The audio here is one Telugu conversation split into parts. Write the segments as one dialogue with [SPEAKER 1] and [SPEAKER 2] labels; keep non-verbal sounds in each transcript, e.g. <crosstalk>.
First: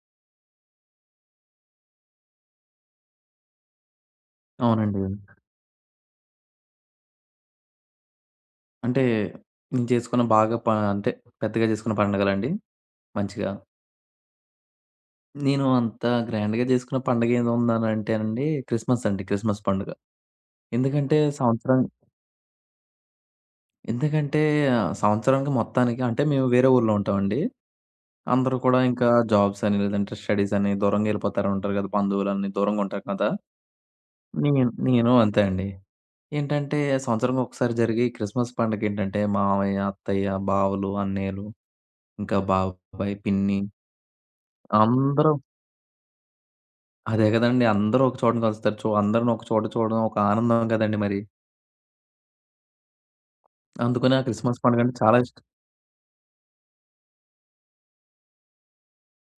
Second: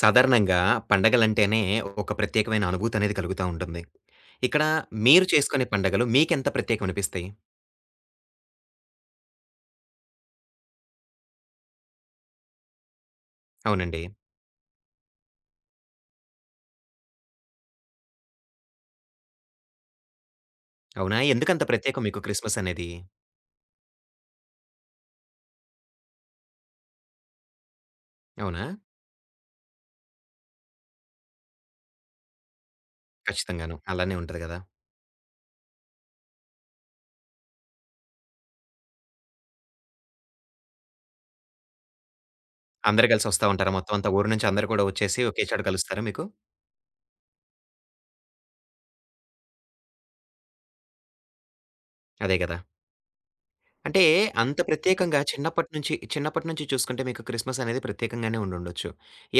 [SPEAKER 1] సాధారణంగా పండగలంటేనే ఒక ప్రత్యేకమైన అనుభూతనేది కలుగుతా ఉంటుంది. ఇక్కడ
[SPEAKER 2] అవునండి.
[SPEAKER 1] మీరు చేసుకునే పండగలు మీకెంత ప్రత్యేకమనిపిస్తాయి?
[SPEAKER 2] అంటే నేను చేసుకున్న బాగా ప అంటే పెద్దగా చేసుకున్న పండగలండి. మంచిగా.
[SPEAKER 1] అవునండి.
[SPEAKER 2] నేను అంత గ్రాండ్‌గా చేసుకున్న పండగ ఏదుందనంటేనండి క్రిస్మస్ అండి. క్రిస్మస్ పండుగ. ఎందుకంటే
[SPEAKER 1] అవునా? ఎందుకంత
[SPEAKER 2] సంవత్సరం
[SPEAKER 1] ప్రత్యేకం మీకు క్రిస్మసనేది?
[SPEAKER 2] ఎందుకంటే సంవత్సరానికి మొత్తానికి అంటే మేము వేరే ఊర్లో ఉంటామండి. అందరూ
[SPEAKER 1] అవునా?
[SPEAKER 2] కూడా ఇంకా జాబ్స్ అని లేదంటే స్టడీస్ అని దూరంగా ఎళ్ళిపోతారు ఉంటారు కదా! బంధువులని దూరంగా ఉంటారు కదా!
[SPEAKER 1] ఖచ్చితంగాను. అలానే ఉంటది గదా!
[SPEAKER 2] నేను నేను అంతే అండి. ఏంటంటే సంవత్సరానికి ఒకసారి జరిగే క్రిస్మస్ పండగ ఏంటంటే మామయ్య, అత్తయ్య, బావలు, అన్నయ్యలు, ఇంకా
[SPEAKER 1] అందరూ
[SPEAKER 2] బాబాయ్,
[SPEAKER 1] కలిసి వస్తా
[SPEAKER 2] పిన్ని,
[SPEAKER 1] ఉంటారా? మొత్తం అంతా ఊరు నుంచి అందరూ కూడా వచ్చేసి
[SPEAKER 2] అందరం
[SPEAKER 1] ఒకే చోట కలుస్తారా మీకు?
[SPEAKER 2] అదే గదండీ. అందరూ ఒక చోటన కలుస్తారు. అందరిని ఒక చోట చూడడం ఒక ఆనందం గదండీ మరి.
[SPEAKER 1] అదే గదా! అంటే
[SPEAKER 2] అందుకని ఆ
[SPEAKER 1] అంత
[SPEAKER 2] క్రిస్మస్ పండుగంటే చాలా
[SPEAKER 1] ప్రత్యేకంగా
[SPEAKER 2] ఇష్టం.
[SPEAKER 1] చిన్నప్పటి నుంచి చూసుకుంటే మీకు క్రిస్మసనేది ప్రత్యేకంగానే ఉండుండొచ్చు.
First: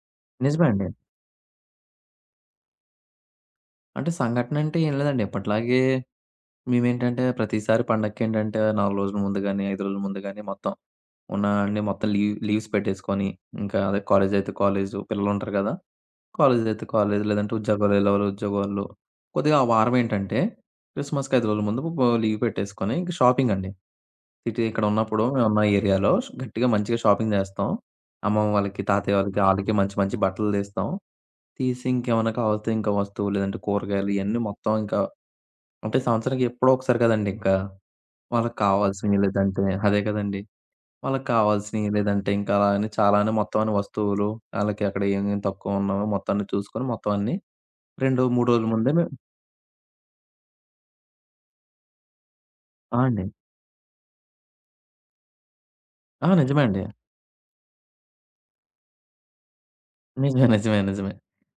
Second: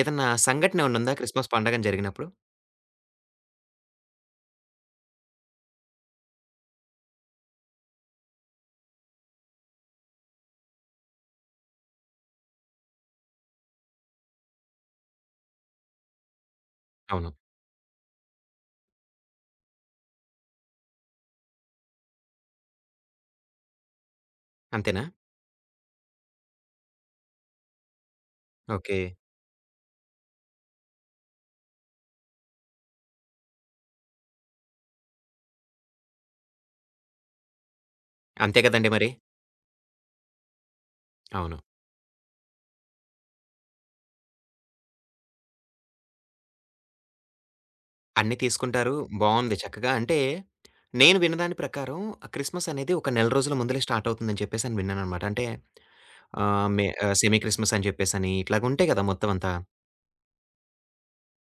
[SPEAKER 1] ఏదన్నా
[SPEAKER 2] నిజమే
[SPEAKER 1] సంఘటన
[SPEAKER 2] అండి.
[SPEAKER 1] ఏమన్నుందా క్రిస్మస్ పండగని జరిగినప్పుడు?
[SPEAKER 2] అంటే సంఘటన అంటే ఏం లేదండి. ఎప్పటిలాగే మేమేంటంటే ప్రతిసారి పండగకేంటంటే 4 రోజుల ముందు గాని, 5 రోజుల ముందు గాని మొత్తం ఉన్న అన్ని మొత్తం లీవ్స్ పెట్టేసుకొని, ఇంకా అదే కాలేజయితే కాలేజు పిల్లలుంటారు గదా! కాలేజ్ అయితే కాలేజ్.
[SPEAKER 1] అవును.
[SPEAKER 2] లేదంటే ఉద్యోగాలు ఎళ్ళేవాళ్ళు ఉద్యోగాల్లో. కొద్దిగా ఆ వారం ఏంటంటే క్రిస్మస్‌కి 5 రోజుల ముందు లీవ్ పెట్టేసుకొని ఇంక షాపింగ్ అండి. సిటీ ఇక్కడ
[SPEAKER 1] అంతేనా?
[SPEAKER 2] ఉన్నప్పుడు మేమున్న ఏరియాలో గట్టిగా మంచిగా షాపింగ్ చేస్తాం. అమ్మమ్మ వాళ్ళకి,
[SPEAKER 1] ఓకే.
[SPEAKER 2] తాతయ్య వాళ్ళకి ఆళ్ళకి మంచి మంచి బట్టలు తెస్తాం. తీసి ఇంకేమన్నా కావాల్తే ఇంకా వస్తువు లేదంటే కూరగాయలు ఇయన్నీ మొత్తం ఇంకా, అంటే సంవత్సరానికి ఎప్పుడో ఒకసారి కదండీ ఇంకా. వాళ్ళకి
[SPEAKER 1] అంతే గదండీ మరి!
[SPEAKER 2] కావాల్సినయి లేదంటే అదే కదండీ. వాళ్ళకి
[SPEAKER 1] అవును.
[SPEAKER 2] కావాల్సినయి లేదంటే ఇంకా, అలా అని చాలానే మొత్తం అన్ని వస్తువులు, ఆళ్ళకి అక్కడ ఏమేమి తక్కువ ఉన్నామో మొత్తం అన్ని చూసుకొని మొత్తం అన్ని 2,
[SPEAKER 1] అన్నీ
[SPEAKER 2] 3 రోజుల
[SPEAKER 1] తీసుకుంటారు.
[SPEAKER 2] ముందే మేము.
[SPEAKER 1] బావుంది చక్కగా. అంటే, నేను విన్నదాని ప్రకారం క్రిస్మస్ అనేది
[SPEAKER 2] ఆ
[SPEAKER 1] ఒక
[SPEAKER 2] అండి.
[SPEAKER 1] నెల రోజుల ముందలే స్టార్ట్ అవుతుందని చెప్పేసని విన్నాననమాట. అంటే
[SPEAKER 2] ఆ నిజమే అండి.
[SPEAKER 1] మే సెమీ క్రిస్మస్ అని చెప్పేసని ఇట్లాగుంటాయి కదా! మొత్తం అంతా.
[SPEAKER 2] నిజమే, నిజమే, నిజమే.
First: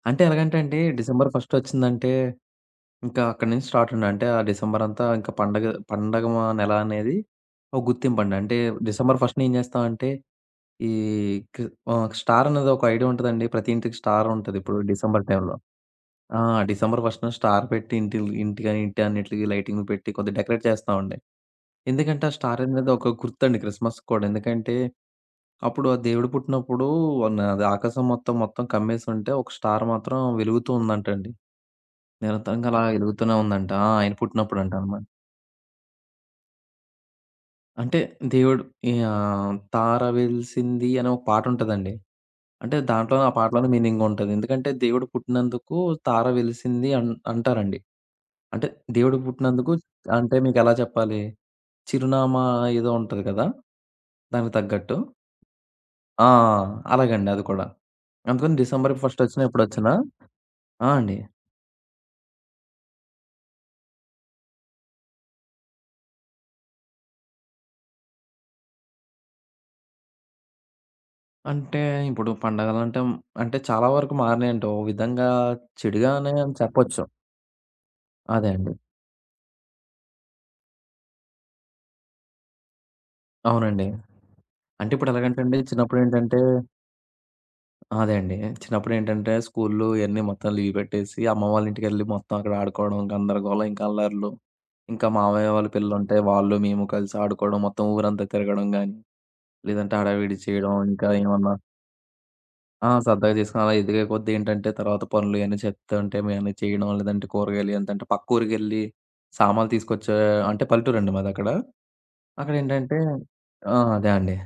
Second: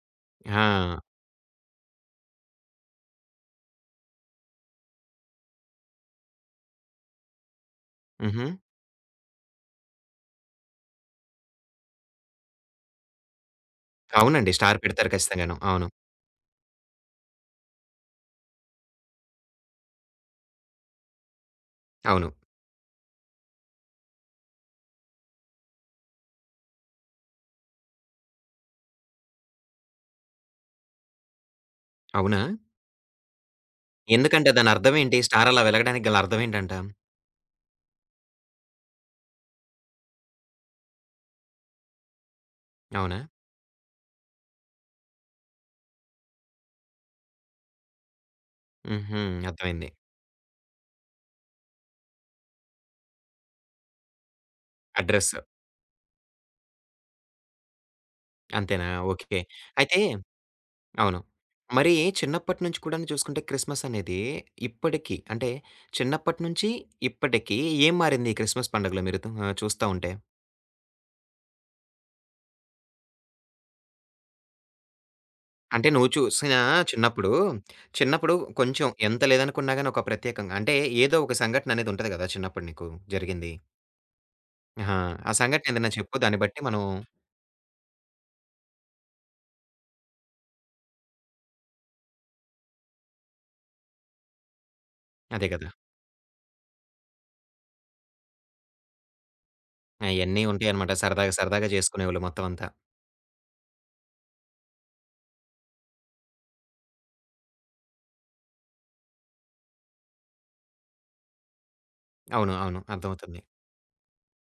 [SPEAKER 2] అంటే ఎలాగంటే అండి,
[SPEAKER 1] ఆ!
[SPEAKER 2] డిసెంబర్ ఫస్ట్ వచ్చిందంటే ఇంకా అక్కడి నుంచి స్టార్ట్ అండి. అంటే ఆ డిసెంబర్ అంతా ఇంకా పండగ పండగ నెల అనేది ఒక గుర్తింపండి.
[SPEAKER 1] హుహు.
[SPEAKER 2] అంటే డిసెంబర్ ఫస్ట్‌న ఏం చేస్తామంటే ఈ క్రి స్టార్ అనేది ఒక ఐడియా ఉంటదండి. ప్రతి ఇంటికి స్టార్
[SPEAKER 1] అవునండి.
[SPEAKER 2] ఉంటది ఇప్పుడు
[SPEAKER 1] స్టార్ పెడతారు
[SPEAKER 2] డిసెంబర్
[SPEAKER 1] ఖచ్చితంగాను.
[SPEAKER 2] టైంలో.
[SPEAKER 1] అవును.
[SPEAKER 2] ఆ! డిసెంబర్ ఫస్ట్‌న స్టార్ పెట్టి ఇంటికి ఇంటి అన్నిటికి లైటింగ్ పెట్టి కొద్దిగా డెకరేట్ చేస్తామండి. ఎందుకంటే
[SPEAKER 1] అవును.
[SPEAKER 2] ఆ స్టార్ అనేది ఒక గుర్తండి క్రిస్మస్‌కి కూడా. ఎందుకంటే అప్పుడు ఆ దేవుడు పుట్టినప్పుడు అది ఆకాశం మొత్తం కమ్మేసుంటే ఒక స్టార్ మాత్రం వెలుగుతూ ఉందంటండి.
[SPEAKER 1] అవునా?
[SPEAKER 2] నిరంతరంగా అలా వెలుగుతూనే ఉందంట. ఆ! ఆయన
[SPEAKER 1] ఎందుకంట దాని
[SPEAKER 2] పుట్టినప్పుడంట
[SPEAKER 1] అర్థం
[SPEAKER 2] అనమాట.
[SPEAKER 1] ఏంటి? స్టార్ అలా వెలగడానికి గల అర్థం ఏంటంట?
[SPEAKER 2] అంటే దేవుడు ఈ ఆహ్, 'తార వెలిసింది' అనే ఒక పాటుంటదండి. అంటే దాంట్లో
[SPEAKER 1] అవునా?
[SPEAKER 2] ఆ పాటలోనే మీనింగుంటది. ఎందుకంటే దేవుడు పుట్టినందుకు తార వెలిసింది అంటారండి. అంటే దేవుడు
[SPEAKER 1] హుహు.
[SPEAKER 2] పుట్టినందుకు
[SPEAKER 1] అర్థమైంది.
[SPEAKER 2] అంటే మీకెలా చెప్పాలి? చిరునామా ఏదో ఉంటది కదా! దానికి తగ్గట్టు.
[SPEAKER 1] అడ్రెస్.
[SPEAKER 2] ఆ! అలాగండి అది కూడా. అందుకని
[SPEAKER 1] అంతేనా?
[SPEAKER 2] December 1
[SPEAKER 1] okay.
[SPEAKER 2] వచ్చినా ఎప్పుడొచ్చినా.
[SPEAKER 1] అయితే
[SPEAKER 2] ఆ అండి.
[SPEAKER 1] అవును. మరి చిన్నప్పటి నుంచి కూడాను చూసుకుంటే క్రిస్మస్ అనేది ఇప్పటికి అంటే చిన్నప్పటి నుంచి ఇప్పటికి ఏం మారింది ఈ క్రిస్మస్ పండుగలో మీరు చూస్తా ఉంటే?
[SPEAKER 2] అంటే ఇప్పుడు పండగలంటే, అంటే చాలా వరకు మారినాయండి. ఓ విధంగా
[SPEAKER 1] అంటే నువ్వు
[SPEAKER 2] చెడుగానే
[SPEAKER 1] చూసిన
[SPEAKER 2] అని చెప్పొచ్చు.
[SPEAKER 1] చిన్నప్పుడు, చిన్నప్పుడు
[SPEAKER 2] అదే అండి.
[SPEAKER 1] కొంచెం ఎంత లేదనుకున్నా గాని ఒక ప్రత్యేకంగా అంటే ఏదో ఒక సంఘటన అనేది ఉంటది కదా! చిన్నప్పుడు నీకు జరిగింది.
[SPEAKER 2] అవునండి. అంటే
[SPEAKER 1] ఆహా!
[SPEAKER 2] ఇప్పుడు
[SPEAKER 1] ఆ
[SPEAKER 2] ఎలాగంటే అండి
[SPEAKER 1] సంఘటన ఏదైనా చెప్పు దాన్ని
[SPEAKER 2] చిన్నప్పుడేంటంటే,
[SPEAKER 1] బట్టి మనం
[SPEAKER 2] అదే అండి. చిన్నప్పుడేంటంటే స్కూల్లు ఇయన్నీ మొత్తం లీవ్ పెట్టేసి అమ్మ వాళ్ళ ఇంటికెళ్ళి మొత్తం అక్కడ ఆడుకోవడం, గందరగోళం ఇంకా అల్లర్లు. ఇంకా
[SPEAKER 1] అదే
[SPEAKER 2] మామయ్య
[SPEAKER 1] కదా!
[SPEAKER 2] వాళ్ళ పిల్లలుంటే వాళ్ళు, మేము కలిసి ఆడుకోవడం, మొత్తం ఊరంతా తిరగడం గాని, లేదంటే హడావిడి
[SPEAKER 1] అయన్నీ
[SPEAKER 2] చేయడం
[SPEAKER 1] ఉంటాయన్నమాట.
[SPEAKER 2] ఇంకా
[SPEAKER 1] సరదాగా
[SPEAKER 2] ఏమన్నా.
[SPEAKER 1] సరదాగా చేసుకునేవాళ్ళు మొత్తం అంతా.
[SPEAKER 2] ఆ! సరదాగా చేసుకొని అలా ఎదిగే కొద్దీ ఏంటంటే తర్వాత పనులు ఇయన్నీ చెప్తూ ఉంటే మేమన్నీ చేయడం, లేదంటే కూరగాయలు ఎంతంటే పక్క ఊరికెళ్ళి సామాన్లు తీసుకొచ్చే, అంటే పల్లెటూరండి మాదక్కడ.
[SPEAKER 1] అవును. అవును.
[SPEAKER 2] అక్కడేంటంటే
[SPEAKER 1] అర్థమవుతుంది.
[SPEAKER 2] ఆ! అదే అండి.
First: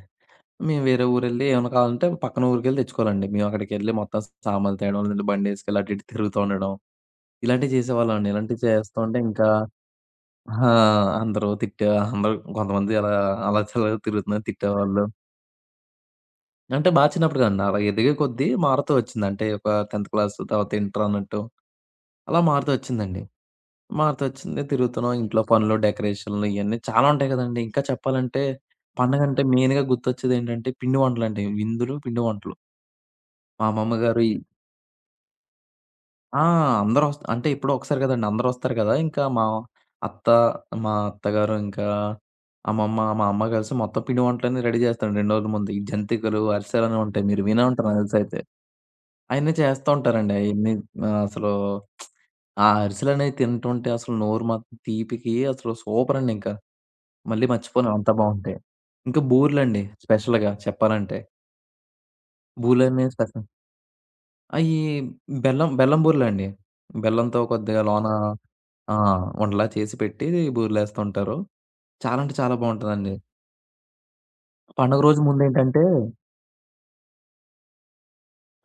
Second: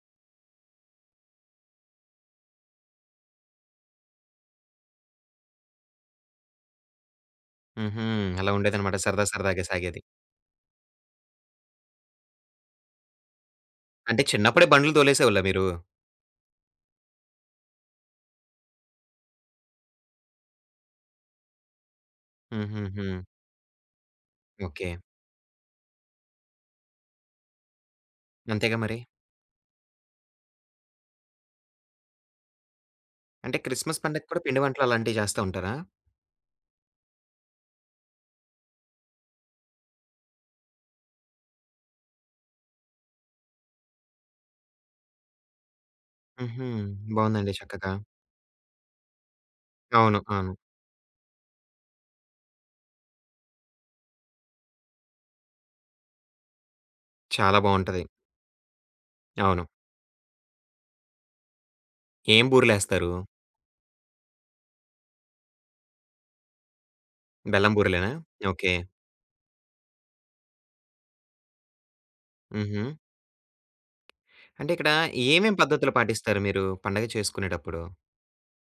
[SPEAKER 2] మేము వేరే ఊరెళ్ళి ఏమన్నా కావాలంటే పక్కన ఊరికెళ్ళి తెచ్చుకోవాలండి. మేము అక్కడికెళ్ళి మొత్తం సామాన్లు తేవడం, లేదంటే బండేసుకెళ్ళి అటు ఇటు తిరుగుతూ ఉండడం. ఇలాంటివి
[SPEAKER 1] హుహు.
[SPEAKER 2] చేసేవాళ్ళమండి.
[SPEAKER 1] అలా
[SPEAKER 2] ఇలాంటివి
[SPEAKER 1] ఉండేదన్నమాట.
[SPEAKER 2] చేస్తుంటే
[SPEAKER 1] సరదా
[SPEAKER 2] ఇంకా,
[SPEAKER 1] సరదాగా సాగేది.
[SPEAKER 2] ఆ! అందరూ తిట్టే అందరూ కొంతమంది అలా, అలా చలగా
[SPEAKER 1] అంటే
[SPEAKER 2] తిరుగుతున్నారు
[SPEAKER 1] చిన్నప్పుడే బండ్లు
[SPEAKER 2] తిట్టేవాళ్ళు.
[SPEAKER 1] తోలేసేవాళ్ళా మీరు?
[SPEAKER 2] అంటే బా చిన్నప్పుడు కాదండి. అలా ఎదిగే కొద్దీ మారుతూ వచ్చింది. అంటే ఒక 10థ్ క్లాస్ తర్వాత ఇంటర్ అన్నట్టు అలా మారుతూ
[SPEAKER 1] హుహుహు.
[SPEAKER 2] వచ్చిందండి. మారుతూ వచ్చింది.
[SPEAKER 1] ఓకే.
[SPEAKER 2] తిరుగుతున్నాం. ఇంట్లో పనులు, డెకరేషన్‌లు ఇయన్నీ చాలా ఉంటాయి కదండీ. ఇంకా చెప్పాలంటే
[SPEAKER 1] అంతేగా మరి.
[SPEAKER 2] పండగంటే మెయిన్‌గా గుర్తొచ్చేదేంటంటే పిండి వంటలండి. విందులు, పిండి వంటలు.
[SPEAKER 1] అంటే
[SPEAKER 2] మా అమ్మమ్మ
[SPEAKER 1] క్రిస్మస్
[SPEAKER 2] గారు
[SPEAKER 1] పండగకి
[SPEAKER 2] ఈ
[SPEAKER 1] కూడా పిండి వంటలు అలాంటివి చేస్తా ఉంటారా?
[SPEAKER 2] ఆ! అందరూ అంటే ఎప్పుడో ఒకసారి కదండీ. అందరూ వస్తారు కదా! ఇంకా మా అత్త, మా అత్తగారు ఇంకా అమ్మమ్మ, మా అమ్మ కలిసి మొత్తం పిండి వంటలన్నీ రెడీ చేస్తారండి 2 రోజుల ముందు. ఈ జంతికలు,
[SPEAKER 1] హుహు.
[SPEAKER 2] అరిసెలని ఉంటాయి. మీరు
[SPEAKER 1] బావుందండి
[SPEAKER 2] వినే ఉంటారు
[SPEAKER 1] చక్కగా.
[SPEAKER 2] నాకు తెలిసయితే. అయన్నీ చేస్తా
[SPEAKER 1] అవును.
[SPEAKER 2] ఉంటారండి.
[SPEAKER 1] అవును.
[SPEAKER 2] అయన్నీ అసలు ఆ అరిసెలనేవి తింటుంటే అసలు నోరు మాత్రం తీపికి అసలు సూపరండి ఇంకా. మళ్ళీ
[SPEAKER 1] చాలా
[SPEAKER 2] మర్చిపోలేం
[SPEAKER 1] బావుంటది.
[SPEAKER 2] అంత బావుంటాయి. ఇంకా
[SPEAKER 1] అవును.
[SPEAKER 2] బూర్లండి స్పెషల్‌గా చెప్పాలంటే.
[SPEAKER 1] ఏం బూరెలేస్తారు?
[SPEAKER 2] బూర్లనేవి స్పెషల్. అయి బెల్లం బెల్లం బూర్లండి. బెల్లంతో
[SPEAKER 1] బెల్లం
[SPEAKER 2] కొద్దిగా లోన
[SPEAKER 1] బూరెలేనా? ఓకే.
[SPEAKER 2] ఆ! ఉండలా చేసి పెట్టి బూర్లేస్తూ ఉంటారు. చాలా అంటే చాలా
[SPEAKER 1] హుహు.
[SPEAKER 2] బావుంటదండి.
[SPEAKER 1] అంటే ఇక్కడ
[SPEAKER 2] పండుగ రోజు
[SPEAKER 1] ఏమేం
[SPEAKER 2] ముందేంటంటే
[SPEAKER 1] పద్ధతులు పాటిస్తారు మీరు పండగ చేసుకునేటప్పుడు?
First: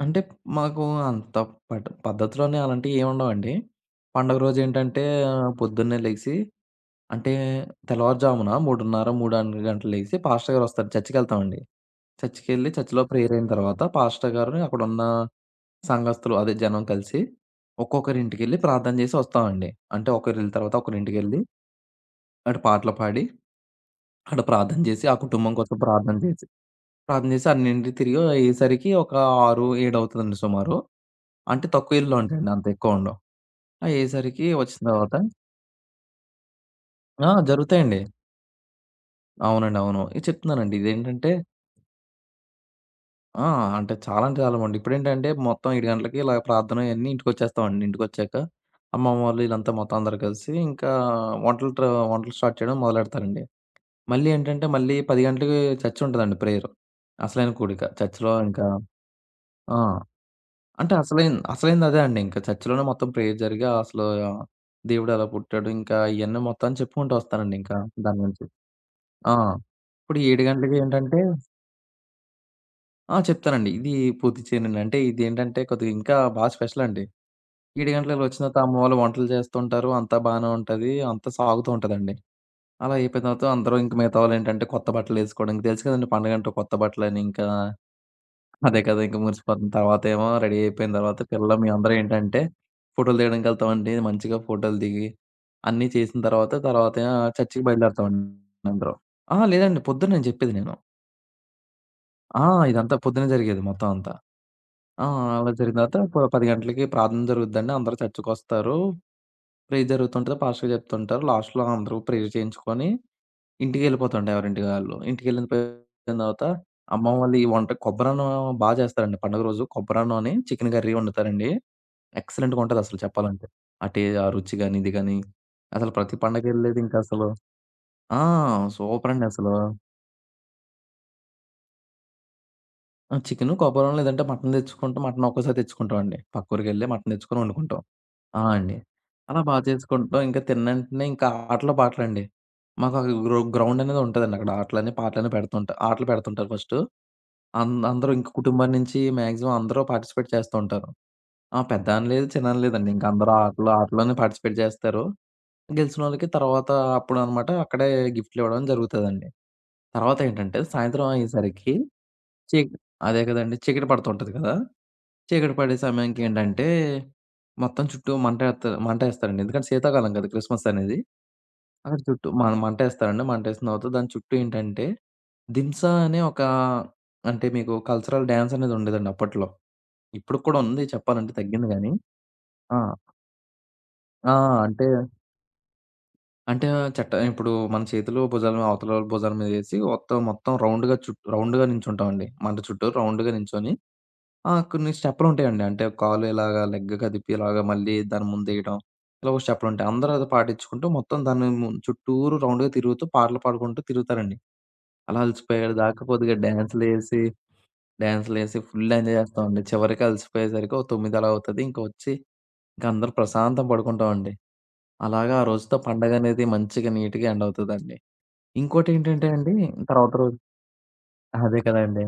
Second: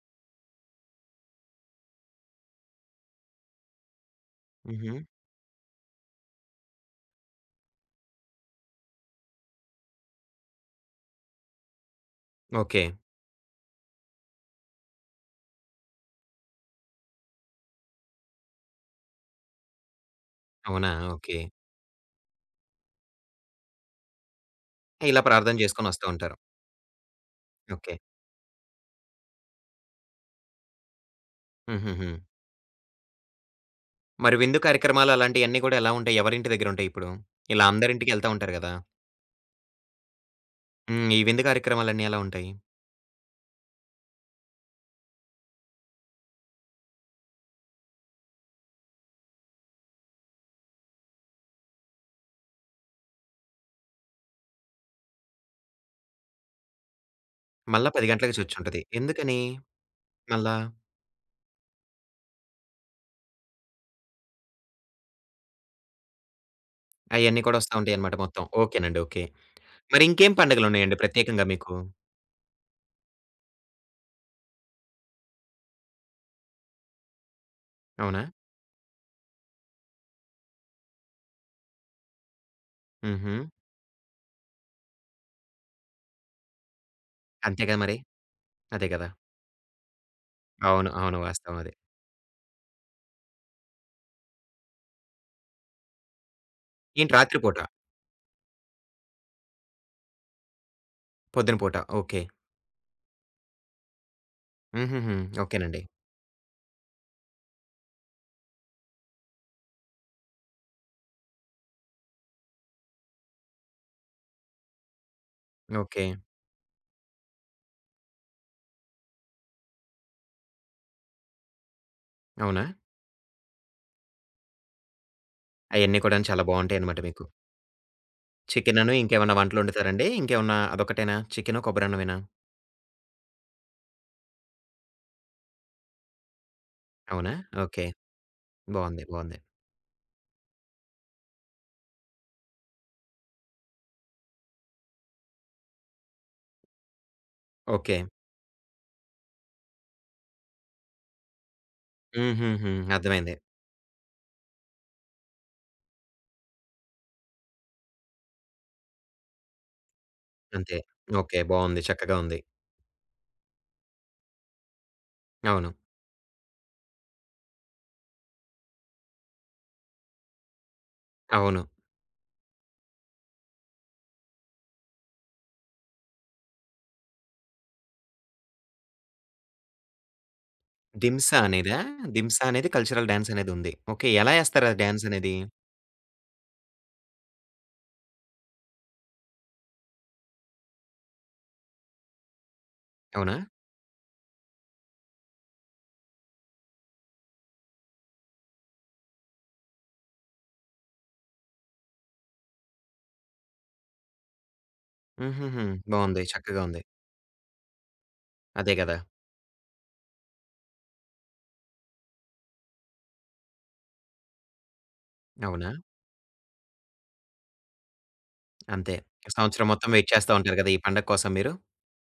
[SPEAKER 2] అంటే మాకు అంత పద్ధతిలోనే అలాంటియి ఏముండవండి. పండుగ
[SPEAKER 1] హుహు.
[SPEAKER 2] రోజేంటంటే పొద్దున్నే లెగిసి అంటే తెల్లవారుజామున 3:30, 3 గంటలకు లెగిసి పాస్టర్ గారొస్తారు చర్చికెళ్తామండి. చర్చికెళ్ళి
[SPEAKER 1] ఓకే.
[SPEAKER 2] చర్చిలో ప్రేయర్ అయిన తర్వాత పాస్టర్ గారు అక్కడున్న సంఘస్థులు అదే జనం కలిసి ఒక్కొక్కరింటికెళ్ళి ప్రార్థన జేసి ఒస్తామండి. అంటే ఒకరిళ్ళ తర్వాత
[SPEAKER 1] అవునా? ఓకే.
[SPEAKER 2] ఒకరింటికెళ్ళి అటు పాటలు పాడి, అటు ప్రార్థన జేసి, ఆ
[SPEAKER 1] ఇలా
[SPEAKER 2] కుటుంబం
[SPEAKER 1] ప్రార్థన
[SPEAKER 2] కోసం
[SPEAKER 1] చేసుకొని వస్తూ
[SPEAKER 2] ప్రార్థన
[SPEAKER 1] ఉంటారు.
[SPEAKER 2] జేసి, ప్రార్థన చేసి
[SPEAKER 1] ఓకే.
[SPEAKER 2] అన్నింటికి తిరిగి అయ్యేసరికి ఒక 6, 7 అవుతదండి సుమారు. అంటే తక్కువ
[SPEAKER 1] హుహుహు.
[SPEAKER 2] ఇల్లు ఉంటాయండి. అంత ఎక్కువ ఉండవు.
[SPEAKER 1] మరి
[SPEAKER 2] అయ్యేసరికి
[SPEAKER 1] విందు
[SPEAKER 2] వచ్చిన
[SPEAKER 1] కార్యక్రమాలు
[SPEAKER 2] తర్వాత
[SPEAKER 1] అలాంటియన్నీ కూడా ఎలా ఉంటాయి? ఎవరింటి దగ్గర ఉంటాయి ఇప్పుడు?
[SPEAKER 2] ఆ!
[SPEAKER 1] ఇలా
[SPEAKER 2] జరుగుతాయండి.
[SPEAKER 1] అందరింటికి ఎళ్తా ఉంటారు గదా!
[SPEAKER 2] అవునండి. అవును. ఇది చెప్తున్నానండి.
[SPEAKER 1] హ్మ్. ఈ
[SPEAKER 2] ఇదేంటంటే
[SPEAKER 1] విందు కార్యక్రమాలన్నీ ఎలా ఉంటాయి?
[SPEAKER 2] ఆ! అంటే చాలా అంటే చాలా మండి. ఇప్పుడేంటంటే మొత్తం 7 గంటలకి ఇలా ప్రార్థన అయన్నీ ఇంటికొచ్చేస్తామండి. ఇంటికొచ్చాక అమ్మమ్మ వాళ్ళు ఈళ్ళంతా మొత్తం అందరూ కలిసి ఇంకా వంటలు ట్ర వంటలు స్టార్ట్ చేయడం మొదలెడతారండి. మళ్ళీ ఏంటంటే మళ్ళీ 10 గంటలకి చర్చ్ ఉంటదండి ప్రేయర్. అసలైన కూడిక.
[SPEAKER 1] మళ్ళా 10
[SPEAKER 2] చర్చ్‌లో
[SPEAKER 1] గంటలకి
[SPEAKER 2] ఇంకా,
[SPEAKER 1] చర్చుంటది. ఎందుకని?
[SPEAKER 2] ఆ!
[SPEAKER 1] మళ్ళా?
[SPEAKER 2] అంటే అసలైంది అసలైంది అదే అండి. ఇంకా చర్చ్‌లోనే మొత్తం ప్రేయర్ జరిగి అసలు ఆ, దేవుడు ఎలా పుట్టాడు, ఇంకా ఇయన్నీ మొత్తం చెప్పుకుంటూ
[SPEAKER 1] అయన్నీ
[SPEAKER 2] వస్తానండి
[SPEAKER 1] కూడా వస్తా
[SPEAKER 2] ఇంకా
[SPEAKER 1] ఉంటాయన్నమాట
[SPEAKER 2] దాని
[SPEAKER 1] మొత్తం.
[SPEAKER 2] గురించి.
[SPEAKER 1] ఓకేనండి. ఓకే.
[SPEAKER 2] ఆ!
[SPEAKER 1] మరి
[SPEAKER 2] ఇప్పుడు
[SPEAKER 1] ఇంకేం
[SPEAKER 2] 7 గంటలకి
[SPEAKER 1] పండుగలున్నాయండి
[SPEAKER 2] ఏంటంటే
[SPEAKER 1] ప్రత్యేకంగా మీకు?
[SPEAKER 2] ఆ! చెప్తానండి. ఇది పూర్తి చేయనండి. అంటే ఇదేంటంటే కొద్దిగా ఇంకా బాగా స్పెషల్ అండి. 7
[SPEAKER 1] అవునా?
[SPEAKER 2] గంటలకి వచ్చిన తర్వాత అమ్మ వాళ్ళు వంటలు చేస్తుంటారు. అంతా బానే ఉంటది. అంతా సాగుతూ ఉంటదండి. అలా అయిపోయిన
[SPEAKER 1] హుహు.
[SPEAKER 2] తర్వాత అందరూ ఇంక మిగతా వాళ్ళేంటంటే కొత్త బట్టలేసుకోవడం. తెలుసు కదండీ పండగంటే కొత్త బట్టలని ఇంకా,
[SPEAKER 1] అంతే కదా మరి.
[SPEAKER 2] అదే
[SPEAKER 1] అదే
[SPEAKER 2] కదా!
[SPEAKER 1] కదా!
[SPEAKER 2] ఇంక మురిసిపోతుంది. తర్వాతేమో రెడీ
[SPEAKER 1] అవును.
[SPEAKER 2] అయిపోయిన
[SPEAKER 1] అవును.
[SPEAKER 2] తర్వాత పిల్లలు
[SPEAKER 1] వాస్తవం అది.
[SPEAKER 2] మేమందరం ఏంటంటే, ఫోటోలు దిగడానికెళ్తామండి. మంచిగా ఫోటోలు దిగి, అన్నీ చేసిన తర్వాత, తర్వాత
[SPEAKER 1] ఏంటి రాత్రి పూట?
[SPEAKER 2] చర్చికి బయలుదేరుతామండి అందరం. అహా! లేదండి. పొద్దున్న నేను చెప్పేది నేను.
[SPEAKER 1] పొద్దున పూట. ఓకే.
[SPEAKER 2] ఆ! ఇదంతా పొద్దున్నే జరిగేది మొత్తం అంతా. ఆ!
[SPEAKER 1] హుహుహు.
[SPEAKER 2] అలా
[SPEAKER 1] ఓకేనండి.
[SPEAKER 2] జరిగిన తర్వాత 10 గంటలకి ప్రార్థన జరుగుద్దండి. అందరూ చర్చికొస్తారు. ప్రేయర్ జరుగుతుంటది. పాస్టర్ చెప్తుంటారు. లాస్ట్‌లో అందరూ ప్రేయర్ చేయించుకొని ఇంటికెళ్ళిపోతుండే ఎవరింటికి ఆళ్ళు. ఇంటికెళ్ళిన
[SPEAKER 1] ఓకే.
[SPEAKER 2] తర్వాత అమ్మమ్మ వాళ్ళు ఈ వంట కొబ్బరన్నం బా చేస్తారండి పండుగ రోజు. కొబ్బరన్నమని చికెన్ కర్రీ వండుతారండి. ఎక్సలెంట్‌గా
[SPEAKER 1] అవునా?
[SPEAKER 2] ఉంటదసలు చెప్పాలంటే. ఆ రుచి గాని, ఇది గాని అసలు
[SPEAKER 1] అయన్నీ
[SPEAKER 2] ప్రతి
[SPEAKER 1] కూడాను చాలా
[SPEAKER 2] పండగెళ్ళేది
[SPEAKER 1] బావుంటాయన్నమాట మీకు.
[SPEAKER 2] ఇంకసలు. ఆ!
[SPEAKER 1] చికెనును
[SPEAKER 2] సూపర్ అండి
[SPEAKER 1] ఇంకేమన్నా
[SPEAKER 2] అసలు.
[SPEAKER 1] వంటలొండుతారండి? ఇంకేమన్నా అదొక్కటేనా? చికెను, కొబ్బరన్నమేనా?
[SPEAKER 2] ఆ! చికెను, కొబ్బరన్నం లేదంటే మటన్ తెచ్చుకుంటే మటన్ ఒక్కోసారి తెచ్చుకుంటామండి. పక్క ఊరికెళ్ళి మటన్
[SPEAKER 1] అవునా?
[SPEAKER 2] తెచ్చుకొని వండుకుంటాం.
[SPEAKER 1] ఓకే.
[SPEAKER 2] ఆ! అండి.
[SPEAKER 1] బావుంది. బావుంది.
[SPEAKER 2] అలా బా చేసుకుంటాం. ఇంకా తిన్నంటనే ఇంకా ఆటలు, పాటలండి. మాకు ఒక గ్రౌండ్ అనేది ఉంటదండి. అక్కడ ఆటలని, పాటలని ఆటలు పెడుతుంటారు ఫస్టు.
[SPEAKER 1] ఓకే.
[SPEAKER 2] అందరూ ఇంక కుటుంబం నుంచి మాక్సిమం అందరూ పార్టిసిపేట్ చేస్తూ ఉంటారు. ఆ! పెద్దాని లేదు, చిన్నాని
[SPEAKER 1] హుహుహు.
[SPEAKER 2] లేదండి. ఇంక అందరూ
[SPEAKER 1] అర్థమైంది.
[SPEAKER 2] ఆటలు, ఆటల్లోనే పార్టిసిపేట్ చేస్తారు. గెలిచినోళ్ళకి తర్వాత అప్పుడనమాట అక్కడే గిఫ్ట్లు ఇవ్వడం జరుగుతదండి. తర్వాతేంటంటే
[SPEAKER 1] అంతే.
[SPEAKER 2] సాయంత్రం
[SPEAKER 1] ఓకే.
[SPEAKER 2] అయ్యేసరికి
[SPEAKER 1] బావుంది. చక్కగా ఉంది.
[SPEAKER 2] చీక అదే కదండీ! చీకటి పడుతుంటది కదా! చీకటి
[SPEAKER 1] అవును.
[SPEAKER 2] పడే సమయానికేంటంటే, మొత్తం చుట్టూ మంటేస్తారండి. ఎందుకంటే శీతాకాలం కదా! క్రిస్మస్ అనేది.
[SPEAKER 1] అవును.
[SPEAKER 2] అక్కడ చుట్టూ మంటేస్తారండి. మంటేసిన తర్వాత దాని చుట్టూ ఏంటంటే, దింసా అనే ఒక, అంటే మీకు కల్చరల్ డాన్స్ అనేది ఉండేదండి అప్పట్లో. ఇప్పటికి కూడా ఉంది చెప్పాలంటే
[SPEAKER 1] 'దింసా'
[SPEAKER 2] తగ్గింది
[SPEAKER 1] అనేదా?
[SPEAKER 2] గానీ.
[SPEAKER 1] 'దింసా' అనేది
[SPEAKER 2] ఆ!
[SPEAKER 1] కల్చరల్ డాన్స్ అనేదుంది. ఓకే. ఎలా
[SPEAKER 2] ఆ!
[SPEAKER 1] ఏస్తారు ఆ
[SPEAKER 2] అంటే,
[SPEAKER 1] డాన్స్ అనేది?
[SPEAKER 2] అంటే ఇప్పుడు మన చేతులు భుజాల మీద అవతలోళ్ళ భుజాల మీదేసి మొత్తం రౌండ్‌గా రౌండ్‌గా నించుంటామండి. మంట చుట్టూ రౌండ్‌గా
[SPEAKER 1] అవునా?
[SPEAKER 2] నించొని ఆ! కొన్ని స్టెప్పులుంటాయండి. అంటే కాలు ఇలాగా లెగ్‌గా తిప్పి ఇలాగా మళ్ళీ దాని ముందేయడం. ఇలా ఒక స్టెప్పులుంటాయి. అందరూ అది పాటించుకుంటూ మొత్తం దాన్ని చుట్టూరు రౌండ్‌గా తిరుగుతూ పాటలు పాడుకుంటూ తిరుగుతారండి. అలా
[SPEAKER 1] హుహుహు.
[SPEAKER 2] అలసిపోయేదాకా
[SPEAKER 1] బావుంది.
[SPEAKER 2] కొద్దిగా
[SPEAKER 1] చక్కగా ఉంది.
[SPEAKER 2] డాన్సులేసి, డాన్సులేసి
[SPEAKER 1] అదే
[SPEAKER 2] ఫుల్
[SPEAKER 1] గదా!
[SPEAKER 2] ఎంజాయ్ చేస్తామండి. చివరికి అలసిపోయేసరికి ఓ 9 అలా అవుతది. ఇంక వచ్చి ఇంక అందరూ ప్రశాంతంగా పడుకుంటామండి. అలాగా ఆ
[SPEAKER 1] అవునా?
[SPEAKER 2] రోజుతో పండగనేది మంచిగా నీట్‌గా ఎండ్ అవుతదండి.
[SPEAKER 1] అంతే.
[SPEAKER 2] ఇంకోటేంటంటే అండి
[SPEAKER 1] సంవత్సరం మొత్తం వెయిట్
[SPEAKER 2] తర్వాత
[SPEAKER 1] చేస్తా
[SPEAKER 2] రోజు,
[SPEAKER 1] ఉంటారు గదా! ఈ పండగ కోసం మీరు.
[SPEAKER 2] అదే కదండీ!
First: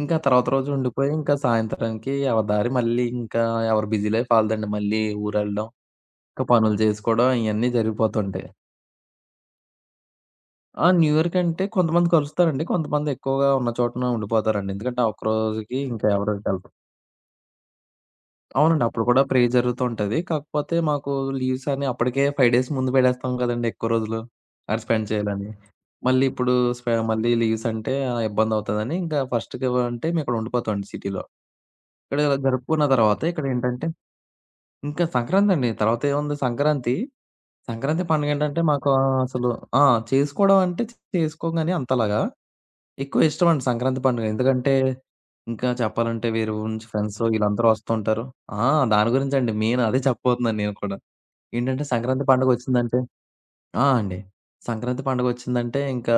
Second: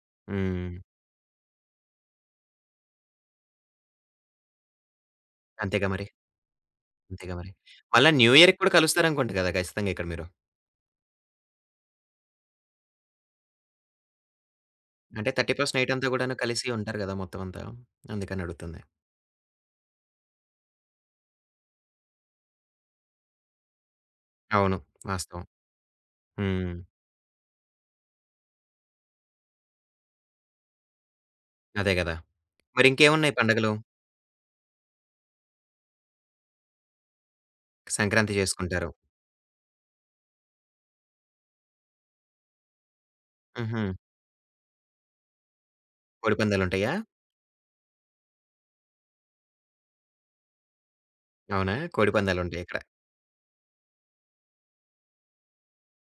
[SPEAKER 2] ఇంకా తర్వాత రోజు
[SPEAKER 1] హ్మ్.
[SPEAKER 2] ఉండిపోయి, ఇంకా సాయంత్రానికి ఎవరి దారి మళ్ళీ ఇంకా ఎవరి బిజీ లైఫ్ ఆళ్ళదండి. మళ్ళీ ఊరెళ్ళడం,
[SPEAKER 1] అంతేగా మరి.
[SPEAKER 2] ఇంకా పనులు చేసుకోవడం
[SPEAKER 1] అంతేగా మరి.
[SPEAKER 2] ఇయన్నీ
[SPEAKER 1] మళ్ళా న్యూ
[SPEAKER 2] జరిగిపోతుంటాయి.
[SPEAKER 1] ఇయర్‌కి కూడా కలుస్తారనుకుంట గదా! ఖచ్చితంగా ఇక్కడ మీరు.
[SPEAKER 2] ఆ! న్యూ ఇయర్ కంటే కొంతమంది కలుస్తారండి. కొంతమంది ఎక్కువగా ఉన్న చోటనే ఉండిపోతారండి. ఎందుకంటే, ఆ ఒక్క
[SPEAKER 1] అంటే 31స్ట్
[SPEAKER 2] రోజుకి
[SPEAKER 1] నైట్
[SPEAKER 2] ఇంకా
[SPEAKER 1] అంతా గూడాను
[SPEAKER 2] ఎవరు ఎటెళ్ళరు.
[SPEAKER 1] కలిసి ఉంటారు గదా! మొత్తం అంతా. అందుకని అడుగుతుంది.
[SPEAKER 2] అవునండి. అప్పుడు కూడా ప్రే జరుగుతూ ఉంటది. కాకపోతే మాకు లీవ్స్ అని అప్పటికే 5 డేస్ ముందు పెట్టేస్తాం కదండీ ఎక్కువ రోజులు.
[SPEAKER 1] అవును.
[SPEAKER 2] అటు స్పెండ్
[SPEAKER 1] వాస్తవం.
[SPEAKER 2] చేయాలని. మళ్ళీ ఇప్పుడు
[SPEAKER 1] హ్మ్.
[SPEAKER 2] మళ్ళీ లీవ్స్ అంటే ఇబ్బందవుతదండి. ఇంకా ఫస్ట్‌కి అంటే మేము ఇక్కడ ఉండిపోతామండి సిటీలో.
[SPEAKER 1] అదే గదా!
[SPEAKER 2] ఇక్కడ జరుపుకున్న తర్వాత
[SPEAKER 1] మరింకేమున్నాయి పండగలు?
[SPEAKER 2] ఇక్కడేంటంటే ఇంకా సంక్రాంతండి. తర్వాతేముంది సంక్రాంతి. సంక్రాంతి
[SPEAKER 1] సంక్రాంతి
[SPEAKER 2] పండుగేంటంటే మాకు
[SPEAKER 1] చేసుకుంటారు.
[SPEAKER 2] అసలు, ఆ! చేసుకోవడం అంటే చేసుకోం గాని అంతలాగా. ఎక్కువ ఇష్టమండి
[SPEAKER 1] హుహు.
[SPEAKER 2] సంక్రాంతి పండుగ. ఎందుకంటే ఇంకా చెప్పాలంటే
[SPEAKER 1] కోడి
[SPEAKER 2] వేరే ఊరు నుంచి
[SPEAKER 1] పందాలుంటాయా?
[SPEAKER 2] ఫ్రెండ్స్ వీళ్ళందరూ వస్తుంటారు. ఆ! దాని గురించండి మెయిన్ అదే చెప్పబోతున్నాను నేను కూడా.
[SPEAKER 1] అవునా?
[SPEAKER 2] ఏంటంటే
[SPEAKER 1] కోడి
[SPEAKER 2] సంక్రాంతి
[SPEAKER 1] పందాలుంటాయి ఇక్కడ.
[SPEAKER 2] పండుగొచ్చిందంటే ఆ! అండి. సంక్రాంతి పండుగొచ్చిందంటే ఇంకా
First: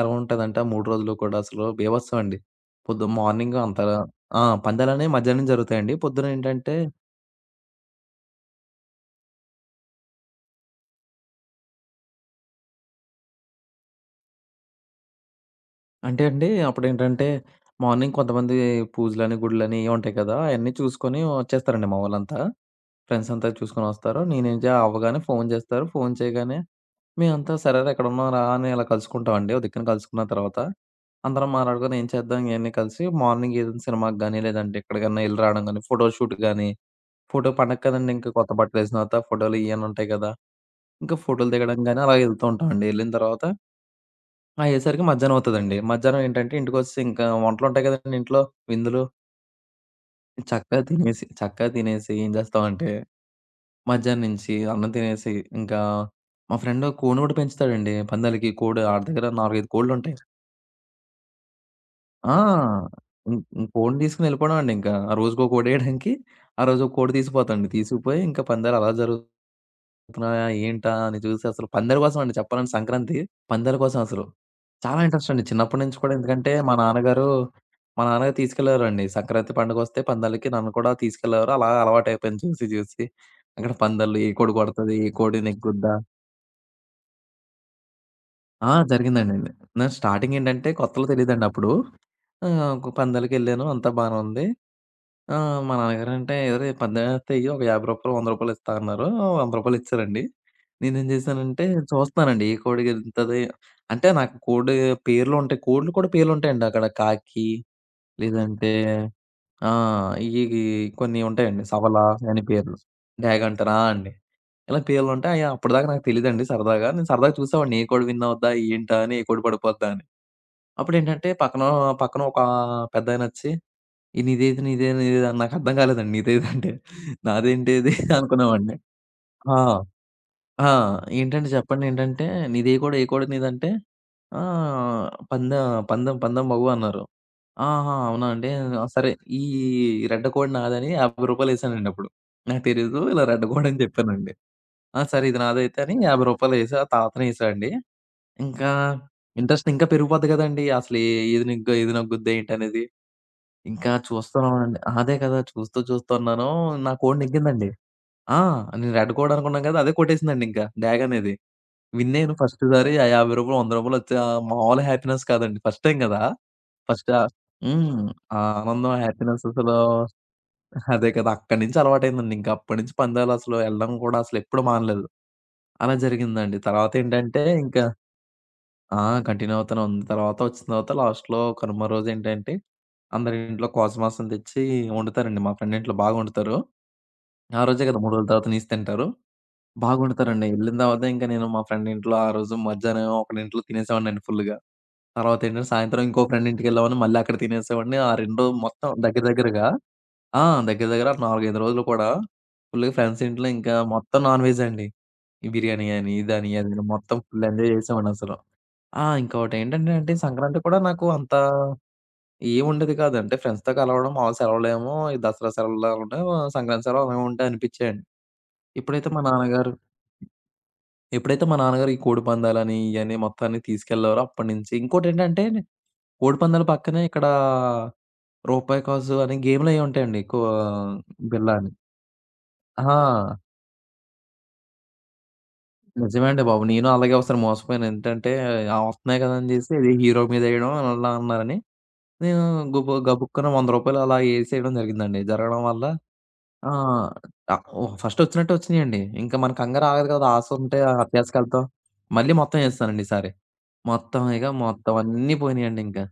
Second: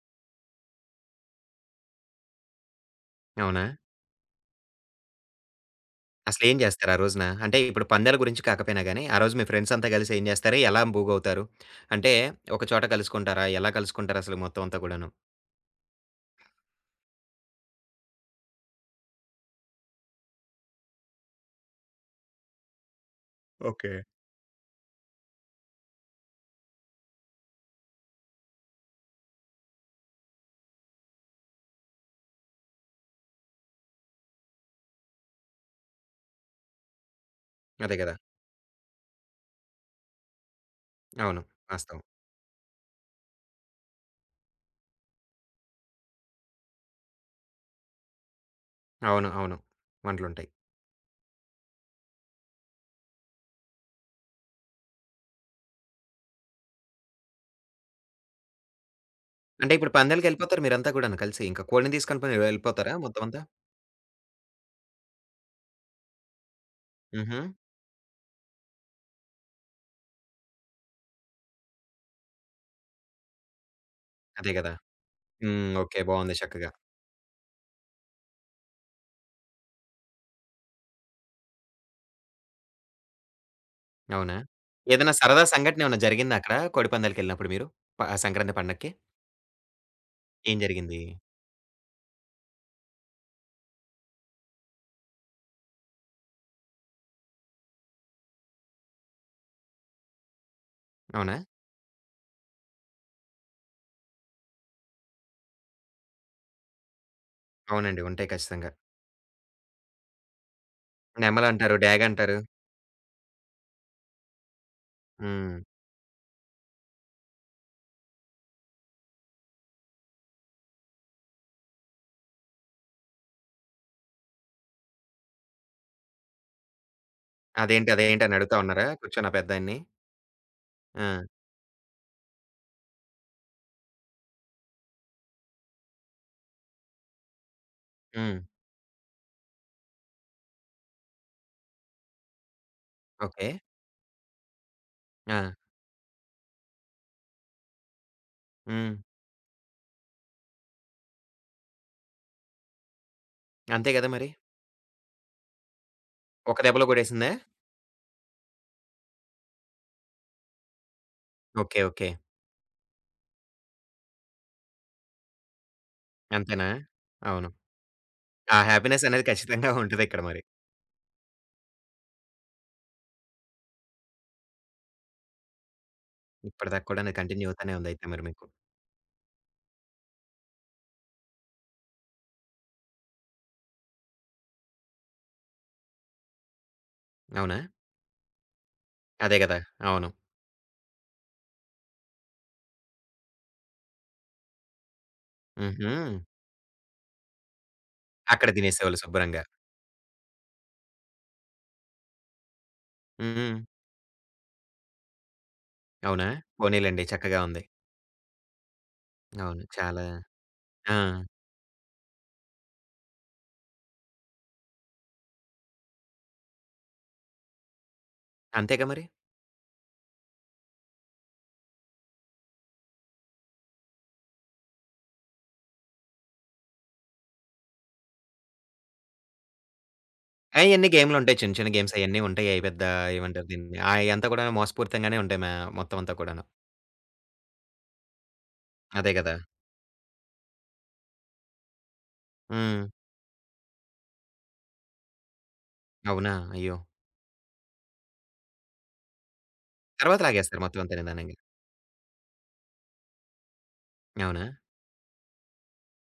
[SPEAKER 2] ఎలా ఉంటదంటే ఆ 3 రోజులు కూడా అసలు బీభత్సం అండి. పొద్దు మార్నింగ్
[SPEAKER 1] అవునా?
[SPEAKER 2] అంతా, ఆ! పందాలనేవి మధ్యాహ్నం జరుగుతాయండి.
[SPEAKER 1] అసలేం
[SPEAKER 2] పొద్దునేంటంటే
[SPEAKER 1] జేస్తారు ఆ రోజున? అంటే ఇప్పుడు పందాల గురించి కాకపోయినా గానీ, ఆ రోజు మీ ఫ్రెండ్స్ అంతా గలిసి ఏం జేస్తారు? ఎలా మూగవుతారు? అంటే ఒక చోట కలుసుకుంటారా? ఎలా కలుసుకుంటారసలు మొత్తం అంతా కూడాను?
[SPEAKER 2] అంటే అండి అప్పుడేంటంటే, మార్నింగ్ కొంతమంది పూజలని, గుడులని ఇయి ఉంటాయి కదా! అయన్నీ చూసుకొని వచ్చేస్తారండి మా వోళ్ళంతా. ఫ్రెండ్స్ అంతా
[SPEAKER 1] ఓకే.
[SPEAKER 2] చూసుకొనొస్తారు. నేనేం చే అవ్వగానే ఫోన్ జేస్తారు. ఫోన్ చేయగానే మేమంతా సరేరా ఎక్కడున్నాం రా అని ఇలా కలుసుకుంటామండి. ఓ దిక్కున కలుసుకున్న తర్వాత, అందరం మాట్లాడుకొని ఏం చేద్దాం ఇయన్నీ కలిసి మార్నింగ్ ఏదైనా సినిమాకి గాని, లేదంటే ఎక్కడికన్నా ఎళ్లి రావడం గాని, ఫోటో షూట్ గాని, పండగ
[SPEAKER 1] అదే
[SPEAKER 2] కదండీ!
[SPEAKER 1] గదా!
[SPEAKER 2] ఇంకా కొత్త బట్టలేసిన తర్వాత ఫోటోలు ఇయన్నీ ఉంటాయి కదా! ఇంకా
[SPEAKER 1] అవును.
[SPEAKER 2] ఫోటోలు దిగడం గాని
[SPEAKER 1] వాస్తవం.
[SPEAKER 2] అలా ఎళ్తూ ఉంటామండి. ఎళ్ళిన తర్వాత ఆ! అయ్యేసరికి మధ్యాహ్నం అవుతదండి. మధ్యాహ్నం ఏంటంటే ఇంటికొచ్చేసి ఇంకా వంటలుంటాయి కదండీ ఇంట్లో, విందులు.
[SPEAKER 1] అవును. అవును. వంటలుంటాయి.
[SPEAKER 2] చక్కగా తినేసి ఏం చేస్తామంటే మధ్యాహ్నం నుంచి అన్నం తినేసి ఇంకా మా ఫ్రెండ్ కోడిని కూడా పెంచుతాడండి పందాలకి. కోడి ఆడి దగ్గర 4, 5
[SPEAKER 1] అంటే ఇప్పుడు
[SPEAKER 2] కోడ్లుంటాయి.
[SPEAKER 1] పందాలకెళ్ళిపోతారు మీరంతా కూడాను కలిసి. ఇంక కోడిని తీసుకొని
[SPEAKER 2] ఆ!
[SPEAKER 1] పోయి వెళ్ళిపోతారా మొత్తం అంతా?
[SPEAKER 2] హ్మ్. హ్మ్. కోడిని తీసుకొని ఎళ్ళిపోవడం అండి ఇంకా. ఆ రోజుకో కోడేయడానికి ఆ రోజు ఒక కోడి
[SPEAKER 1] హుహు.
[SPEAKER 2] తీసుకుపోతాండి. తీసుకుపోయి ఇంకా పందాలు అలా జరుగుతున్నాయా ఏంటా అని చూసి అసలు పందాల కోసం అండి చెప్పాలంటే పందాల కోసం అసలు.
[SPEAKER 1] అదే గదా!
[SPEAKER 2] చాలా ఇంట్రెస్ట్ అండి.
[SPEAKER 1] హ్మ్.
[SPEAKER 2] చిన్నప్పటి నుంచి
[SPEAKER 1] ఓకే.
[SPEAKER 2] కూడా
[SPEAKER 1] బావుంది
[SPEAKER 2] ఎందుకంటే
[SPEAKER 1] చక్కగా.
[SPEAKER 2] మా నాన్నగారు తీసుకెళ్ళేవారండి. సంక్రాంతి పండుగొస్తే పందాలకి నన్ను కూడా తీసుకెళ్ళేవారు. అలా అలవాటైపోయింది చూసి చూసి. అక్కడ పందాలు ఏ
[SPEAKER 1] అవునా?
[SPEAKER 2] కోడి కొడతది? ఏ
[SPEAKER 1] ఏదైనా
[SPEAKER 2] కోడి
[SPEAKER 1] సరదా సంఘటన
[SPEAKER 2] నెగ్గుద్దా?
[SPEAKER 1] ఏమన్నా జరిగిందా అక్కడ కోడి పందాలకెళ్ళినప్పుడు మీరు? సంక్రాంతి
[SPEAKER 2] ఆ!
[SPEAKER 1] పండక్కి?
[SPEAKER 2] జరిగిందండి. నేను స్టార్టింగ్
[SPEAKER 1] ఏం
[SPEAKER 2] ఏంటంటే
[SPEAKER 1] జరిగింది?
[SPEAKER 2] కొత్తలో తెలీదండి అప్పుడు. ఒక పందాలకెళ్ళాను అంతా బానే ఉంది. ఆ! మా నాన్నగారంటే "ఒరేయ్! 18,000 ఎయ్యి ఒక రూ. 50, రూ. 100 ఇస్తా" అన్నారు. రూ. 100 ఇచ్చారండి. నేనేం
[SPEAKER 1] అవునా?
[SPEAKER 2] చేశానంటే చూస్తున్నానండి ఏ కోడి గెలుతది. అంటే నాకు కోడి పేర్లు ఉంటాయి. కోడ్లు కూడా పేర్లు ఉంటాయండి అక్కడ. కాకి
[SPEAKER 1] అవునండి. ఉంటాయి ఖచ్చితంగా.
[SPEAKER 2] లేదంటే ఆ! ఇయి కొన్ని ఉంటాయండి.
[SPEAKER 1] నెమలంటారు,
[SPEAKER 2] సవల
[SPEAKER 1] డ్యాగంటారు.
[SPEAKER 2] అని పేర్లు. డాగ్ అంటారు. ఆ! అండి. ఇలా పేర్లుంటాయి. అయి
[SPEAKER 1] హ్మ్.
[SPEAKER 2] అప్పటిదాకా నాకు తెలీదండి సరదాగా. నేను సరదాగా చూసేవాడిని ఏ కోడి విన్ అవుద్దా? ఏంటా? అని ఏ కోడి పడిపోద్దా అని. అప్పుడేంటంటే పక్కన పక్కన ఒక పెద్దాయనొచ్చి ఇది నీదేది, నీదేది, నీదేది అని నాకర్థం కాలేదండి నీదేదంటే. నాదేంటి
[SPEAKER 1] అదేంటి,
[SPEAKER 2] ఇది
[SPEAKER 1] అదేంటి అని అడుగుతా
[SPEAKER 2] అనుకున్నామండి. <laughs>
[SPEAKER 1] ఉన్నారా కూర్చొని ఆ
[SPEAKER 2] ఆ!
[SPEAKER 1] పెద్దాయన్ని?
[SPEAKER 2] ఆ!
[SPEAKER 1] ఆ!
[SPEAKER 2] ఏంటంటే చెప్పండి ఏంటంటే, "నీదే కోడి, ఏ కోడి నీదంటే?" "ఆహ్, పందెం పందెం పందెం బాబు" అన్నారు. "ఆహా! అవునా
[SPEAKER 1] హ్మ్.
[SPEAKER 2] అండి?" సరే ఈ రెడ్డ కోడి నాదని రూ. 50 ఏసానండి అప్పుడు. నాకు తెలీదు ఇలా రెడ్డ
[SPEAKER 1] ఓకే.
[SPEAKER 2] కోడి అని చెప్పానండి. "ఆ! సరే
[SPEAKER 1] ఆ!
[SPEAKER 2] ఇది నాదైతే" అని రూ. 50 ఏసా, ఆ తాతనే ఏసా అండి. ఇంకా
[SPEAKER 1] హ్మ్.
[SPEAKER 2] ఇంట్రెస్ట్ ఇంకా పెరిగిపోద్ది కదండీ! అసలు ఏది నెగ్గా, ఏది నెగ్గుద్దా ఏంటనేది.
[SPEAKER 1] అంతే
[SPEAKER 2] ఇంకా
[SPEAKER 1] గదా మరి.
[SPEAKER 2] చూస్తున్నామండి. అదే కదా! చూస్తున్నాను.
[SPEAKER 1] ఒక దెబ్బలో
[SPEAKER 2] నా కోడి
[SPEAKER 1] కొట్టేసిందా?
[SPEAKER 2] నెగ్గిందండి. ఆ! నేను రెడ్ కోడి అనుకున్నాను కదా! అదే కొట్టేసిందండింకా డాగ్ అనేది.
[SPEAKER 1] ఓకే. ఓకే.
[SPEAKER 2] విన్ అయ్యాను ఫస్ట్ సారి ఆ రూ. 50, రూ. 100 వచ్చి ఆ మామూలు హ్యాపీనెస్ కాదండి. ఫస్ట్ టైమ్ కదా!
[SPEAKER 1] అంతేనా?
[SPEAKER 2] ఫస్ట్ ఆహ్,
[SPEAKER 1] అవును.
[SPEAKER 2] హ్మ్. ఆ
[SPEAKER 1] ఆ
[SPEAKER 2] ఆనందం,
[SPEAKER 1] హ్యాపీనెస్ అనేది
[SPEAKER 2] హ్యాపీనెస్
[SPEAKER 1] ఖచ్చితంగా
[SPEAKER 2] అసలు,
[SPEAKER 1] ఉంటదిక్కడ మరి.
[SPEAKER 2] అదే కదా! అక్కడి నుంచి అలవాటయిందండి. ఇంక అప్పటి నుంచి పందాలు అసలు ఎళ్ళడం కూడా అసలెప్పుడు మానలేదు. అలా జరిగిందండి.
[SPEAKER 1] ఇప్పటిదాకా కూడాను
[SPEAKER 2] తర్వాతేంటంటే
[SPEAKER 1] కంటిన్యూ అవుతానే
[SPEAKER 2] ఇంక
[SPEAKER 1] ఉందయితే మరి మీకు.
[SPEAKER 2] ఆ! కంటిన్యూ అవుతూనే ఉంది. తర్వాత వచ్చిన తర్వాత లాస్ట్‌లో కనుమ రోజేంటంటే, అందరింట్లో కోస మాంసం తెచ్చి వండుతారండి. మా ఫ్రెండ్ ఇంట్లో బాగా వండుతారు.
[SPEAKER 1] అవునా?
[SPEAKER 2] ఆ రోజే కదా! 3 రోజుల తర్వాత నీసు తింటారు.
[SPEAKER 1] అదే గదా!
[SPEAKER 2] బాగా
[SPEAKER 1] అవును.
[SPEAKER 2] వండుతారండి. ఎళ్ళిన తర్వాత ఇంక నేను మా ఫ్రెండ్ ఇంట్లో ఆ రోజు మధ్యాహ్నం ఒకడింట్లో తినేసేవాడినండి ఫుల్‌గా. తర్వాతేంటంటే
[SPEAKER 1] హుహు.
[SPEAKER 2] సాయంత్రం ఇంకో ఫ్రెండ్ ఇంటికెళ్ళామని మళ్ళీ అక్కడ తినేసేవాడిని. ఆ 2
[SPEAKER 1] అక్కడ
[SPEAKER 2] రోజులు మొత్తం
[SPEAKER 1] తినేసేవాళ్ళు
[SPEAKER 2] దగ్గర
[SPEAKER 1] శుభ్రంగా.
[SPEAKER 2] దగ్గరగా ఆ! దగ్గర దగ్గర 4, 5 రోజులు కూడా ఫుల్‌గా ఫ్రెండ్స్ ఇంట్లో
[SPEAKER 1] హ్మ్.
[SPEAKER 2] ఇంకా మొత్తం నాన్ వెజ్ అండి. ఈ బిర్యానీ అని,
[SPEAKER 1] అవునా?
[SPEAKER 2] ఇదని, అదని
[SPEAKER 1] పోనీలెండి
[SPEAKER 2] మొత్తం
[SPEAKER 1] చక్కగా
[SPEAKER 2] ఫుల్
[SPEAKER 1] ఉంది.
[SPEAKER 2] ఎంజాయ్ చేసామండసలు. ఆ!
[SPEAKER 1] అవును.
[SPEAKER 2] ఇంకోటేంటంటే
[SPEAKER 1] చాలా
[SPEAKER 2] అండి సంక్రాంతి కూడా
[SPEAKER 1] ఆ!
[SPEAKER 2] నాకు అంత ఏముండేది కాదు. అంటే ఫ్రెండ్స్‌తో కలవడం, మాములు సెలవులేమో ఈ దసరా సెలవులలోనే సంక్రాంతి సెలవులేమో ఉంటాయి అనిపిచ్చాయండి.
[SPEAKER 1] అంతేగా మరి.
[SPEAKER 2] ఎప్పుడైతే మా నాన్నగారు ఎప్పుడైతే మా నాన్నగారు ఈ కోడిపందాలని, ఇయన్నీ మొత్తాన్ని తీసుకెళ్లారో అప్పటినుంచి ఇంకోటేంటంటే కోడిపందాల పక్కనే ఇక్కడ రూపాయి కాసు అని గేమ్‌లయి ఉంటాయండి.
[SPEAKER 1] అయన్నీ గేమ్‌లుంటాయి.
[SPEAKER 2] బిళ్ళ
[SPEAKER 1] చిన్న చిన్న
[SPEAKER 2] అని.
[SPEAKER 1] గేమ్స్ అయన్నీ ఉంటాయి. అయి పెద్ద
[SPEAKER 2] ఆ!
[SPEAKER 1] ఏమంటారు దీన్ని? అయంతా కూడా మోసపూరితంగానే ఉంటాయి. మా మొత్తం అంతా
[SPEAKER 2] నిజమే
[SPEAKER 1] కూడాను.
[SPEAKER 2] అండి బాబు. నేను అలాగే ఒకసారి మోసపోయాను. ఏంటంటే, ఆ!
[SPEAKER 1] అదే
[SPEAKER 2] వస్తున్నాయి కదా!
[SPEAKER 1] గదా!
[SPEAKER 2] అని జేసి అది హీరో మీద ఎయడం అలా అన్నారని నేను
[SPEAKER 1] హ్మ్.
[SPEAKER 2] గుబ గబుక్కన రూ. 100 అలా ఏసేయడం జరిగిందండి. జరగడం వల్ల
[SPEAKER 1] అవునా?
[SPEAKER 2] ఆ!
[SPEAKER 1] అయ్యో!
[SPEAKER 2] ఓహ్! ఫస్ట్ వచ్చినట్టే వచ్చినియండి. ఇంకా మన కంగారు ఆగదు
[SPEAKER 1] తర్వాత
[SPEAKER 2] కదా! ఆశ
[SPEAKER 1] లాగేస్తారు
[SPEAKER 2] ఉంటే
[SPEAKER 1] మొత్తం అంతా నిదానంగా.
[SPEAKER 2] అత్యాశకెళ్తాం. మళ్ళీ మొత్తం ఏసేసానండి ఈసారి. మొత్తం
[SPEAKER 1] అవునా?
[SPEAKER 2] ఇగ మొత్తం అన్నీ పోయినియండి ఇంకా.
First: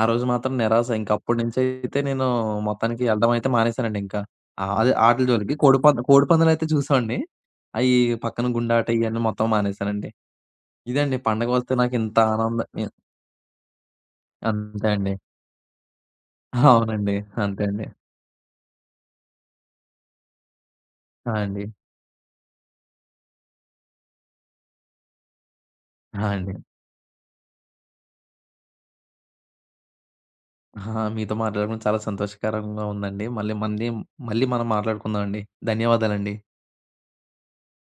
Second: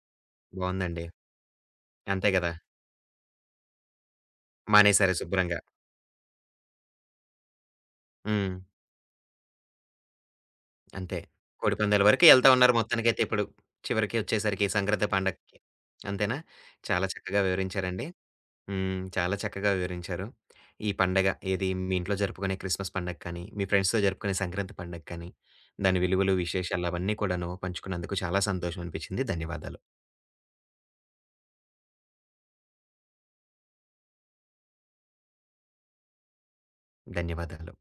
[SPEAKER 2] ఆ రోజు మాత్రం నిరాశ.
[SPEAKER 1] బావుందండి.
[SPEAKER 2] ఇంక అప్పటి నుంచి అయితే నేను
[SPEAKER 1] అంతే గదా!
[SPEAKER 2] మొత్తానికి ఎళ్ళడం అయితే మానేసానండి ఇంకా. ఆహ్, అదే
[SPEAKER 1] మానేశారు
[SPEAKER 2] ఆటిల జోలికి
[SPEAKER 1] శుభ్రంగా.
[SPEAKER 2] కోడిపందాలైతే చూసేవాడిని. అయి పక్కన
[SPEAKER 1] హ్మ్.
[SPEAKER 2] గుండాట ఇయన్నీ మొత్తం మానేసానండి. ఇదండి
[SPEAKER 1] అంతే.
[SPEAKER 2] పండగ వస్తే
[SPEAKER 1] కోడిపందాల
[SPEAKER 2] నాకింత
[SPEAKER 1] వరకు ఎళ్తా
[SPEAKER 2] ఆనంద
[SPEAKER 1] ఉన్నారు
[SPEAKER 2] ఎ
[SPEAKER 1] మొత్తానికైతే ఇప్పుడు. చివరికి ఒచ్చేసరికి
[SPEAKER 2] అంతే
[SPEAKER 1] సంక్రాంతి
[SPEAKER 2] అండి.
[SPEAKER 1] పండగకి. అంతేనా? చాలా
[SPEAKER 2] అవునండి.
[SPEAKER 1] చక్కగా
[SPEAKER 2] అంతే అండి.
[SPEAKER 1] వివరించారండి. హ్మ్. చాలా చక్కగా వివరించారు. ఈ పండగ
[SPEAKER 2] ఆ! అండి.
[SPEAKER 1] ఏది మీ ఇంట్లో జరుపుకునే క్రిస్మస్ పండగ కానీ, మీ ఫ్రెండ్స్‌తో జరుపుకునే సంక్రాంతి పండగ కానీ, దాని
[SPEAKER 2] ఆ!
[SPEAKER 1] విలువలు,
[SPEAKER 2] అండి.
[SPEAKER 1] విశేషాలు అవన్నీ కూడాను పంచుకున్నందుకు చాలా సంతోషం అనిపించింది. ధన్యవాదాలు.
[SPEAKER 2] ఆహా! మీతో మాట్లాడడం చాలా సంతోషకరంగా ఉందండి. మళ్ళీ మళ్ళీ మళ్ళీ మనం మాట్లాడుకుందాం అండి. ధన్యవాదాలండి.
[SPEAKER 1] ధన్యవాదాలు.